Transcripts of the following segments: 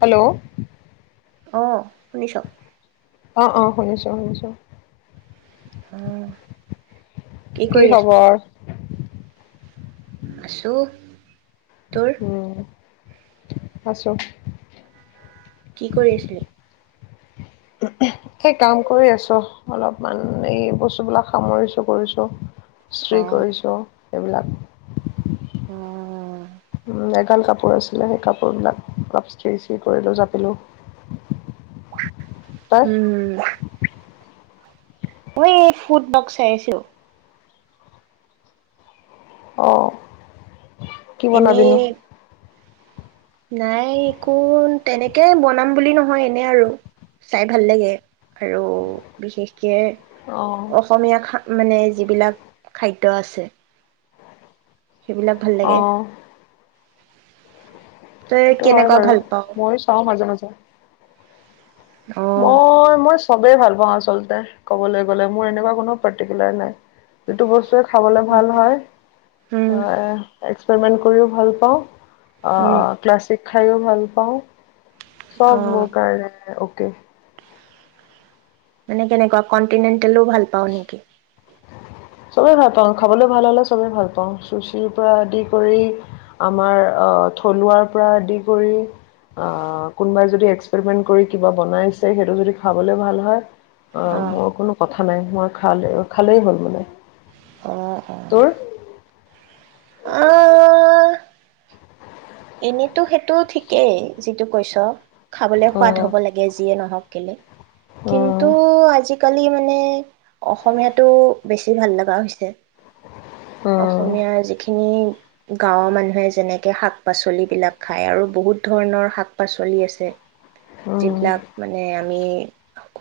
Hello আহ শুনিছ' অ' অ' শুনিছো শুনিছো আহ কি খবৰ? আছো তোৰ? উম আছো। কি কৰি আছিলি? উই কাম কৰি আছো, অলপমান এই বস্তুবিলাক সামৰিছোঁ কৰিছোঁ অ ছুই কৰিছো এইবিলাক উম উম এগাল কাপোৰ আছিলে সেই কাপোৰ বিলাক অলপ ইষ্ট্ৰি ষ্ট্ৰি কৰিলো জাপিলো তই উম মই এই ফুড ব্লগ চাই আছো অ'। কি এনেই বনাবিনো নাই একো তেনেকে বনাম বুলি নহয় এনে আৰু চাই ভাল লাগে আৰু বিশেষকে অ অসমীয়া খা মানে যিবিলাক খাদ্য আছে সেইবিলাক ভাল অ লাগে। তই সেইটো হয় কেনেকুৱা বাৰু ভাল পাও ময়ো চাওঁ মাজে মাজে অ উম মই মই সবেই ভাল পাওঁ আচলতে কবলৈ গ'লে মোৰ এনেকুৱা কোনো পাৰ্টিকুলাৰ নাই যিটো বস্তুৱে খাবলৈ উম ভাল হয় উম অ'। [unintelligible] কৰিও ভাল পাওঁ। উম অ' ক্লাছ খাইও ভাল পাওঁ। অ চব মোৰ কাৰণে। [inaudible] মানে কেনেকুৱা কণ্টিনেণ্টেলো ভাল পাওঁ নেকি? চবে ভাল পাওঁ খাবলৈ ভাল হলে চবে ভাল পাওঁ চুজিৰ পৰা আদি কৰি আমাৰ আহ থলুৱাৰ পৰা আদি কৰি আহ কোনোবাই যদি এক্সপেৰিমেন্ট কৰি কিবা বনাইছে সেইটো যদি খাবলৈ ভাল হয় অ মোৰ কোনো কথা কথা নাই মই খালে খালেই হ'ল মানে। অ অ তোৰ? আহ এনেতো সেইটো ঠিকেই যিটো কৈছো। খাবলৈ সোৱাদ উম, হ'ব লাগে যিয়ে নহওক। কেলে? উম, কিন্তু আজি আজিকালি মানে অসমীয়াটো বেছি ভাল লগা হৈছে। উম, অসমীয়াৰ যিখিনি গাঁৱৰ মানুহে যেনেকে শাক পাচলিবিলাক খাই আৰু, বহুত ধৰণৰ শাক পাচলি আছে। উম, যিবিলাক মানে আমি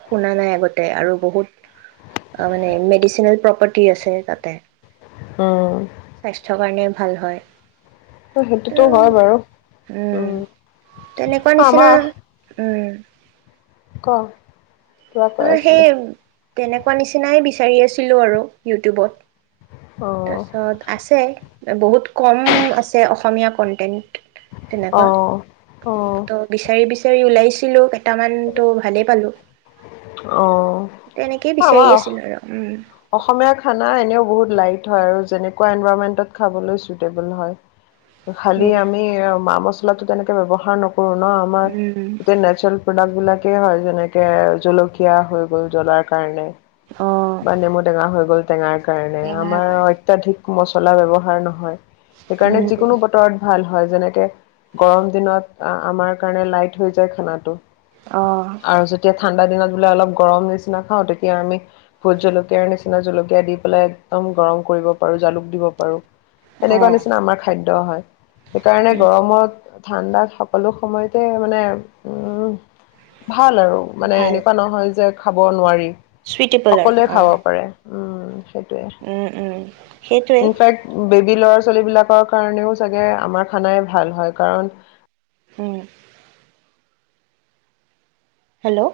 শুনা নাই আগতে আৰু বহুত মানে মেডিচিনেল প্ৰপাৰ্টি আছে তাতে। উম। স্বাস্থ্যৰ কাৰণে ভাল হয়। সেইটোতো হয় বাৰু উম। তেনেকুৱা উম। নিচিনা আমাৰ উম, ক' কিবা কৈ অ আছিলে সেই, তেনেকুৱা নিচিনাই বিছা বিচাৰি আছিলো আৰু, অ ইউটিউবত। তাৰপাছত আছে বহুত কম আছে অসমীয়া কন্টেন্ট। অ তেনেকুৱা অ ত' বিচাৰি বিচ ওলাইছিলো কেইটামানতো ভালেই পালো। অ তেনেকেই বিচাৰি আমাৰ আছিলো আৰু উম। অসমীয়া খানা এনেও বহুত লাইট হয় আৰু যেনেকুৱা এনভাইৰমেন্টত খাবলৈ চুইটেবল হয়। খালি আমি উম। মা মছ তেনেক ব্যৱহাৰ নক আমাৰ উম, [unintelligible] প্ৰডাক্ বিলাক সেই হয় যেনেকে জলকীয়া হৈ গ'ল জ্বলাৰ কাৰণে। অ', বা নেমু টেঙা হৈ গ'ল, টেঙাত। কাৰণে টেঙাৰ আমাৰ কাৰণে অত্যাধিক মচলা ব্যৱহাৰ নহয়। সেইকাৰণে উম, যিকোনো বতৰত ভাল। হয় যেনেকে গৰম দিনত আমাৰ কাৰণে লাইট হৈ যায় খানাতো। অ', আৰু যেতিয়া ঠাণ্ডা দিনত বলে অলপ গৰম নিচিনা খাওঁ তেতিয়া আমি ভোট জলকীয়াৰ নিচিনা জলকীয়া দি পেলাই একদম গৰম কৰিব পাৰোঁ জালুক দিব পাৰোঁ। তেনেকুৱা অ'। নিচিনা আমাৰ খাদ্য হয় সেইকাৰণে উম, গৰমত ঠাণ্ডাত সকলো সময়তে মানে উম। ভাল আৰু মানে ভাল এনেকুৱা নহয় যে খাব নোৱাৰি। চুইটেবল আৰু সকলোৱে খাব অ', পাৰে। অ'। সেইটোৱে উম, উম, সেইটোৱে ইনফেক্ট বে ল'ৰা ছোৱালীবিলাকৰ কাৰণেও চাগে আমাৰ খানাই ভাল হয় কাৰণ উম। হেল্ল'!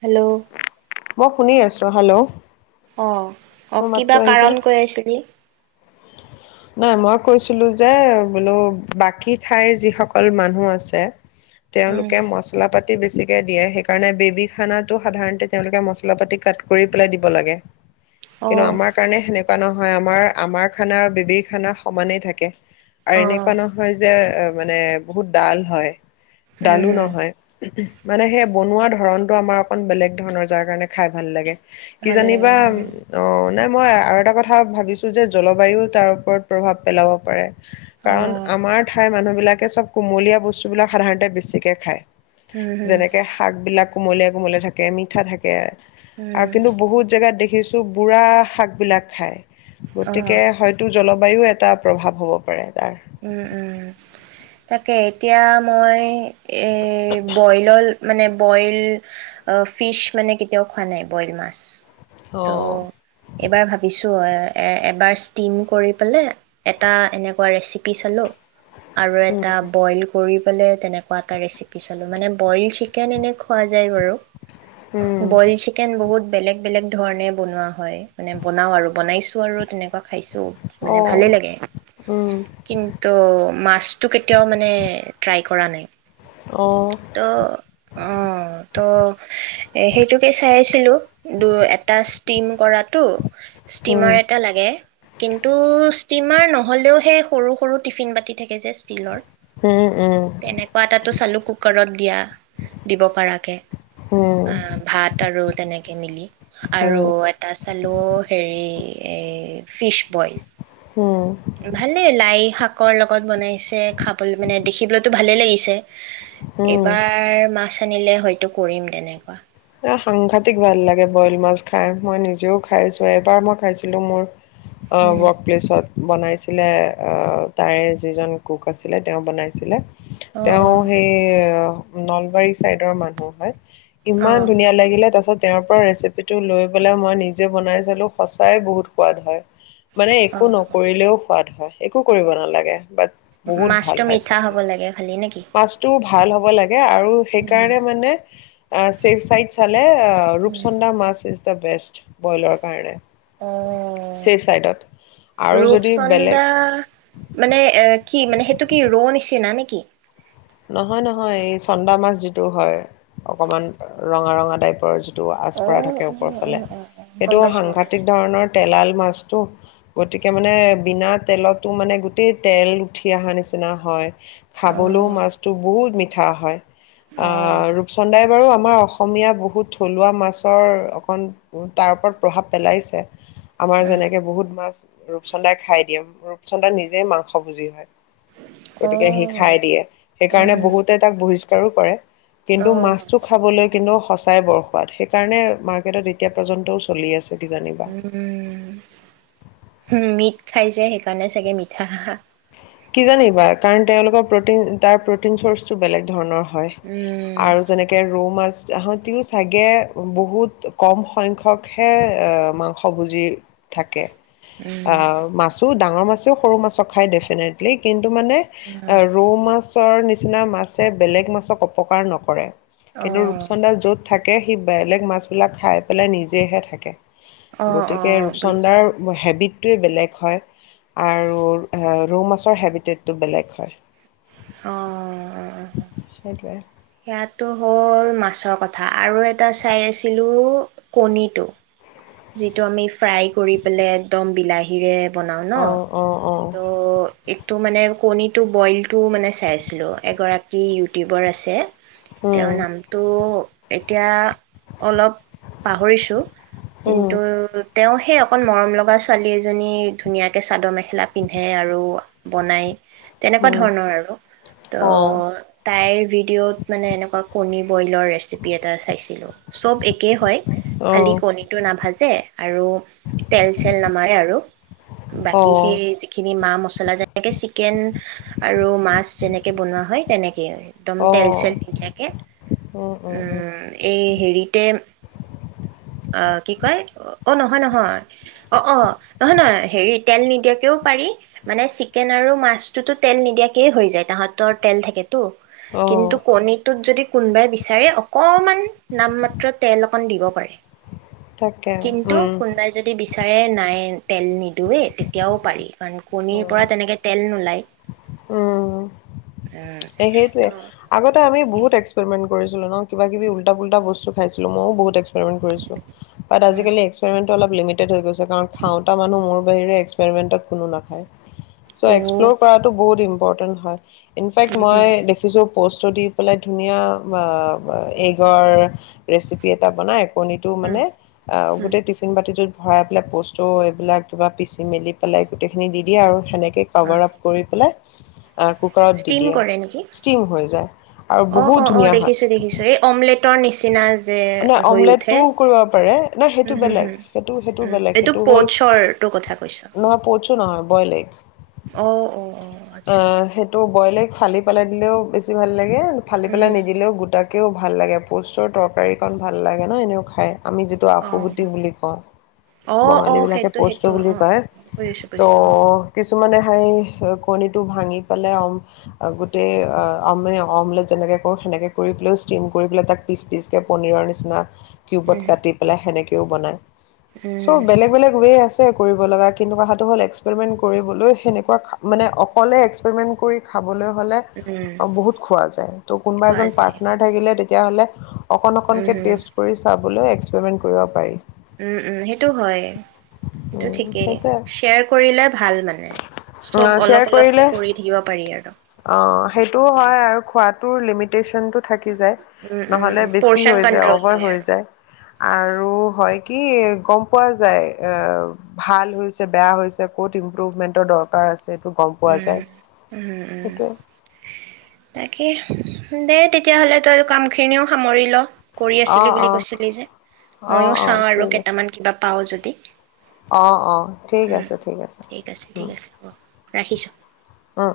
হ্যালো মই শুনি আছো, হেল্ল? অ', অ', মোৰ মাতটো কিবা কাৰণ আহিছে কৈ আছিলি। নাই মই কৈছিলো যে, বোলো বাকী ঠাইৰ যিসকল মানুহ আছে উম, তেওঁলোকে মচলা পাতি বেছিকে দিয়ে সেইকাৰণে বেবী খানাটো সাধাৰণতে তেওঁলোকে মছলা পাতি কাট কৰি পেলাই দিব লাগে। কিন্তু অ', আমাৰ কাৰণে সেনে নহয় আমাৰ, আমাৰ খানা আৰু বেবীৰ খানা সমানেই থাকে। আৰু এনেকুৱা অ', নহয় যে মানে বহুত ডল হয়। উম, ডালো হম, নহয়। মানে সেই বনোৱা ধৰণটো আমাৰ অকণ বেলেগ ধৰণৰ যাৰ কাৰণে খাই ভাল লাগে। ভাল লাগে কিজানিবা উম, অ, নে মই আৰু এটা কথা ভাবিছোঁ যে জলবায়ুও তাৰ ওপৰত প্ৰভাৱ পেলাব পাৰে। কাৰণ অ', আমাৰ ঠাই মানুহ বিলাকে চব কুমলীয়া বস্তুবিলাক সাধাৰণতে বেছিকে খায়। উম, হম, যেনেকে শাক বিলাক। কুমলীয়া কুমলীয়া থাকে, মিঠা থাকে। উম, আৰু কিন্তু বহুত জেগাত দেখি দেখিছো বুঢ়া শাক বিলাক খাই। গতিকে অ', হয়তো জলবায়ু, এটা প্ৰভাৱ হ'ব পাৰে। তাৰ। উম, উম। তাকে এতিয়া মই এই বইলৰ মানে বইল অ', ফিচ মানে কেতিয়াও খোৱা নাই বইল মাছ। অ ত' এইবাৰ ভাবিছো এবাৰ ষ্টিম কৰি পেলাই এটা এনেকোৱা ৰেচি [unintelligible] আৰু উম এটা বইল কৰি [unintelligible] তেনেকুৱা এটা ৰেচিপি চালো, মানে বইল চিকেন এনে খোৱা যায় বাৰু। উম বইল চিকেন বহুত বেলেগ বেলেগ ধৰণে বনোৱা হয়, মানে বনাওঁ আৰু বনাইছোঁ আৰু তেনেকুৱা খাইছোঁ অ মানে ভালেই লাগে। উম অ, মাছটো কেতিয়াও মানে ট্ৰাই কৰা নাই। অ ত, অ' ত। এ সেইটোকে চাইছিলো দু এটা ষ্টিম কৰাত। টো উম ষ্টিমাৰ এটা লাগে। কিন্তু ষ্টিম তোমাৰ নহ'লেও সেই সৰু সৰু টিফিন বাতি থাকে যে ষ্টীলৰ। উম, উম, তেনেকুৱা এটাতো চালো কু কুকাৰত দিয়া। দিব পৰাকে। উম, আ ভাত আৰু তেনেকে কে মিলি আৰু উম, এটা চালো হেৰি। এই ফিছ বইল। উম, ভালে লাই শাক। ক লগত বনাইছে। খাব মানে দেখিবলৈতো ভালেই লাগিছে। উম। এইবাৰ মাছ। আনিলে হয়তো কৰিম তেনেকুৱা। এ সাংঘাতিক ভাল লাগে বইল মাছ খাই। মই নিজেও খাইছো এবাৰ মই খাইছিলো মোৰ অঁ উম ৱৰ্ক প্লেছত। বনাইছিলে তাৰে যিজন কুক আছিলে তেওঁ বনাইছিলে। অ তেওঁ অ সেই, নলবাৰী চাইদৰ মানুহ হয়। ইমান অঁ। ধুনীয়া লাগিলে, তাৰ পাছত তেওঁৰ পৰা ৰেচিপিটো লৈ পেলাই মই নিজে বনাই চালোঁ সঁচাই বহুত সোৱাদ হয়। মানে অ একো নকৰিলেও সোৱাদ হয়। একো কৰিব নালাগে। বাট বহুত মাছটো ভাল হয় মিঠা হ'ব খাবলৈ। লাগে খালি নেকি মাছটোও ভাল হ'ব লাগে আৰু উম সেইকাৰণে মানে অ ৱেবচাইড চালে উম ৰূপচন্দা মাছ দ্যা বেষ্ট। বইলৰ কাৰণে অ চেফ চাইডত আৰু যদি ৰূপচন্দা বেলেগ মানে এ কি মানে সেইটো কি ৰৌ নিচিনা নেকি? নহয় নহয়। এই চন্দা মাছ যিটো হয় অকমান ৰঙা ৰঙা টাইপৰ যি আচ অ পৰা থাকে অ ওপৰ অ ফালে। অ অ গম সেইটো পাইছো গম পাইছো সাংঘাতিক ধৰণৰ তেলাল মাছটো গতিকে মানে বিনা তেলতো মানে গোটেই তেল উঠি অহা নিচিনা হয়। খাবলৈও অ মাছ বহুত মিঠা হয়। অ' ৰূপচন্দ্ৰই বাৰু আমাৰ অসমীয়া বহুত থলুৱা মাছৰ অকণ তাৰ ওপৰত প্ৰভাৱ পেলাইছে আমাৰ যেনেকে বহুত মাছ ৰূপচন্দাই খাই দিম ৰূপচন্দ্ৰা নিজেই মাংস বুজি হয় গতিকে সি খাই দিয়ে সেইকাৰণে বহুতে তাক পৰিষ্কাৰো কৰে কিন্তু মাছটো খাবলৈ কিন্তু সঁচাই বৰসোৱাত সেইকাৰণে মাৰ্কেটত এতিয়া পৰ্যন্তও চলি আছে কিজানিবা উম মিক খাইছে সেইকাৰণে চাগে মিঠা হাঃ কি জানিবা কাৰণ তেওঁলোকৰ প্ৰটিন তাৰ প্ৰটিন চ'ৰ্চটো বেলেগ ধৰণৰ হয় আৰু যেনেকে ৰৌ মাছ তাহাঁতিও চাগে বহুত কম সংখ্যকহে মাংস ভুজি থাকে অ মাছো ডাঙৰ মাছেও সৰু মাছক খাই দিয়ে তেনে ঠিক কিন্ত মানে ৰৌ মাছৰ নিচিনা নিচিনা মাছে বেলেগ মাছক অপকাৰ নকৰে কিন্তু ৰূপচন্দা য'ত থাকে তাকে সেই বেলেগ মাছবিলাক খাই পেলাই নিজেহে থাকে গতিকে বুজিছো। ৰূপচন্দাৰ হেবিট সেইটোয়ে বেলেগ হয় আৰু ৰৌ মাছৰ হেবিটেটটো বেলেগ হয় অ, সেইটোৱে সেয়াটো হ'ল মাছৰ কথা আৰু এটা চাই আছিলোঁ কণীটো যিটো আমি ফ্ৰাই কৰি পেলে একদম বিলাহীৰে বনাওঁ ন অ', অ', অ', তো তো মানে কণীটো বইলটো মানে চাইছিলোঁ এগৰাকী ইউটিউবাৰ আছে তেওঁৰ উম, নামটো এতিয়া অলপ পাহৰিছোঁ উম, কিন্তু তেওঁ সেই অকন মৰম লগা ছোৱালী এজনী মানুজনী ধুনীয়াকে চাদৰ মেখেলা পিন্ধে আৰু বনাই তেনেকুৱা উম, ধৰণৰ আৰু ত অ', তাইৰ ভিডিঅ'ত মানে এনেকুৱা কণী বইলৰ ৰেচিপি এটা চাইছিলোঁ চব একেই হয়। খালি অ', কণী টো নাভাজে আৰু তেল চেল নামাৰে আৰু বাকী অ', সেই যিখিনি মাহ মচলা যেনেকে চিকেন আৰু মাছ যেনেকে বনোৱা হয় তেনেকে দিয়ে একদম তেল অ', চেল নিদিয়াকে, উম, এই হেৰিতে অ' কি কয় অ নহয় নহয় অ'অ' নহয় -নহয় হেৰি তেল নিদিয়াকেও পাৰি মানে চিকেন আৰু মাছটোতো তেল নিদিয়াকেই হৈ যায় তাহতৰ তেল থাকে তো অ', কিন্তু কণীটোত যদি কোনবাই বিচাৰে অকমান নাম মাত্ৰ তেল অকণ দিব পাৰে। তাকে কিন্তু উম, কোনোবাই যদি বিচাৰে নাই তেল নিদিওৱেই তেতিয়াও পাৰি কাৰণ কণীৰ অ'। পৰা তেনেকে তেল নোলায়। [unintelligible] উম। উম, এ সেইটোয়ে ত' আগতে আমি সেই বহুত এক্সপেৰিমেণ্ট কৰিছিলো ন কিবা কিবি উল্টা পুল্টা বস্তু খাইছিলো মইও বহুত এক্সপেৰিমেণ্ট কৰিছিলো বাত উম, আজিকালি এক্সপেৰিমেণ্ট অলপ লিমিটেড হৈ গৈছে কাৰণ খাওঁতা মানুহ মোৰ বাহিৰে এক্সপেৰিমেণ্টত কোনো নাখায়। অ' চ' এক্সপ্ল'ৰ উম, কৰাটো বহুত ইম ইম্পৰটেন্ট হয়। ইনফেক্ট হুম, মই দেখিছো প'ষ্টটো দি পেলাই ধুনীয়া এইগৰ ৰেচিপি এটা বনায় কণীটো উম, মানে অ' উম, গোটেই টিফিন বাতিটোত ভৰাই পেলাই বস্তু এইবিলাক কিবা পিচি মেলি পেলাই গোটেইখিনি দি দিয়ে আৰু সেনেকে ক'ভাৰ আপ কৰি পেলাই। আ কুকাৰ। স্তিম কৰে নিকি আৰু অ' বহুত -অ' -অ ধুনীয়া হয় 'দেখিছো দেখিছো এই অমলেট। টৰ নিচিনা যে নাই হৈ উঠে। অমলেটটোও কৰিব পাৰে নাই সেইটো উম, হুম, বেলেগ হুম, সেইটো সেইটো উম, বেলেগ। এইটো সেইটো হ'ল প'চৰটোৰ কথা কৈছ। নহয় পছো নহয় বইলএগ অ', অ', অ', আচ্ছা অ' আচ্ছা। সেইটো বইলএগ। ফালি পেলাই দিলেও বেছি ভাল লাগে। ফালি উম, পেলাই হুম, নিদিলেও গোটাক কেও ভাল লাগে পোষ্টৰ তৰকাৰীকণ ভাল লাগে ন এনেও খায় আমি যিটো আফুগুটি অ', বুলি কওঁ অ', বঙালী অ', বিলাকে সেইটো পষ্ট্ত সেইটো বুলি অ'। কয় বুজিছো ত' বুজিছো অ', কিছুমানে ঠাই কণীটো ভাঙি পেলাইম গোটেই আমে অমলেট যেনেকে কৰো সেনেকে কৰি পেলাইও ষ্টিম কৰি পেলাই তাক পিচ পিচকৈ পনীৰৰ নিচিনা কিউবত উম, কাটি পেলাই সেনেকে। তেওঁ বনায়। চব উম, বেলেগ বেলেগ হৈয়েই আছে আছে কৰিব লগা কিন্তু কথাটো হ'ল এক্সেেমেন কৰিবলৈ সেনেকোৱা মানে অকল এক্সেমেন কৰি খাব খাবলৈ হ'লে উম, বহুত খোৱা যায় কোনোবা খোৱা এজন যায়। পাটনাৰ থাকিলে তেতিয়াহ'লে অকন উম, অকণকে হুম, টেষ্ট কৰি চাব বোলে এক্সেৰিমেণ্ট কৰিব পাৰি উম উম সেইটো হয় সেইটো ঠিকেই সেইটোৱে শ্বেয়াৰ কৰিলে ভাল মানে চব শ্বেয়াৰ অলপ অলপকে কৰিলে কৰি থাকিব পাৰি আৰু উ উ। [unintelligible] যোন টো থাকি যায় নহ'লে বেছি পৰ্চন হৈ যায়, কন্ট্ৰল অভাৰ হয় হৈ আৰু। যায়। আৰু হয় কি গম পোৱা যায় ভাল হৈছে বেয়া হৈছে ক'ত ইম্প্ৰুভমেণ্টৰ দৰকাৰ আছে টো গম পোৱা উম, যায় উম, উম। সেইটোৱে তাকে দে তেতিয়াহলে তই কাম খিনিও সামৰি ল কৰি আছিলি অ' বুলি অ' কৈছিলি যে অ' ময়ও অ' চাওঁ আৰু ঠিক আছে কেইটামান কিবা পাও যদি [unintelligible] অ' অ' ঠিক উম, আছে, ঠিক আছে ঠিক আছে হ'ব ৰাখিছোঁ উম।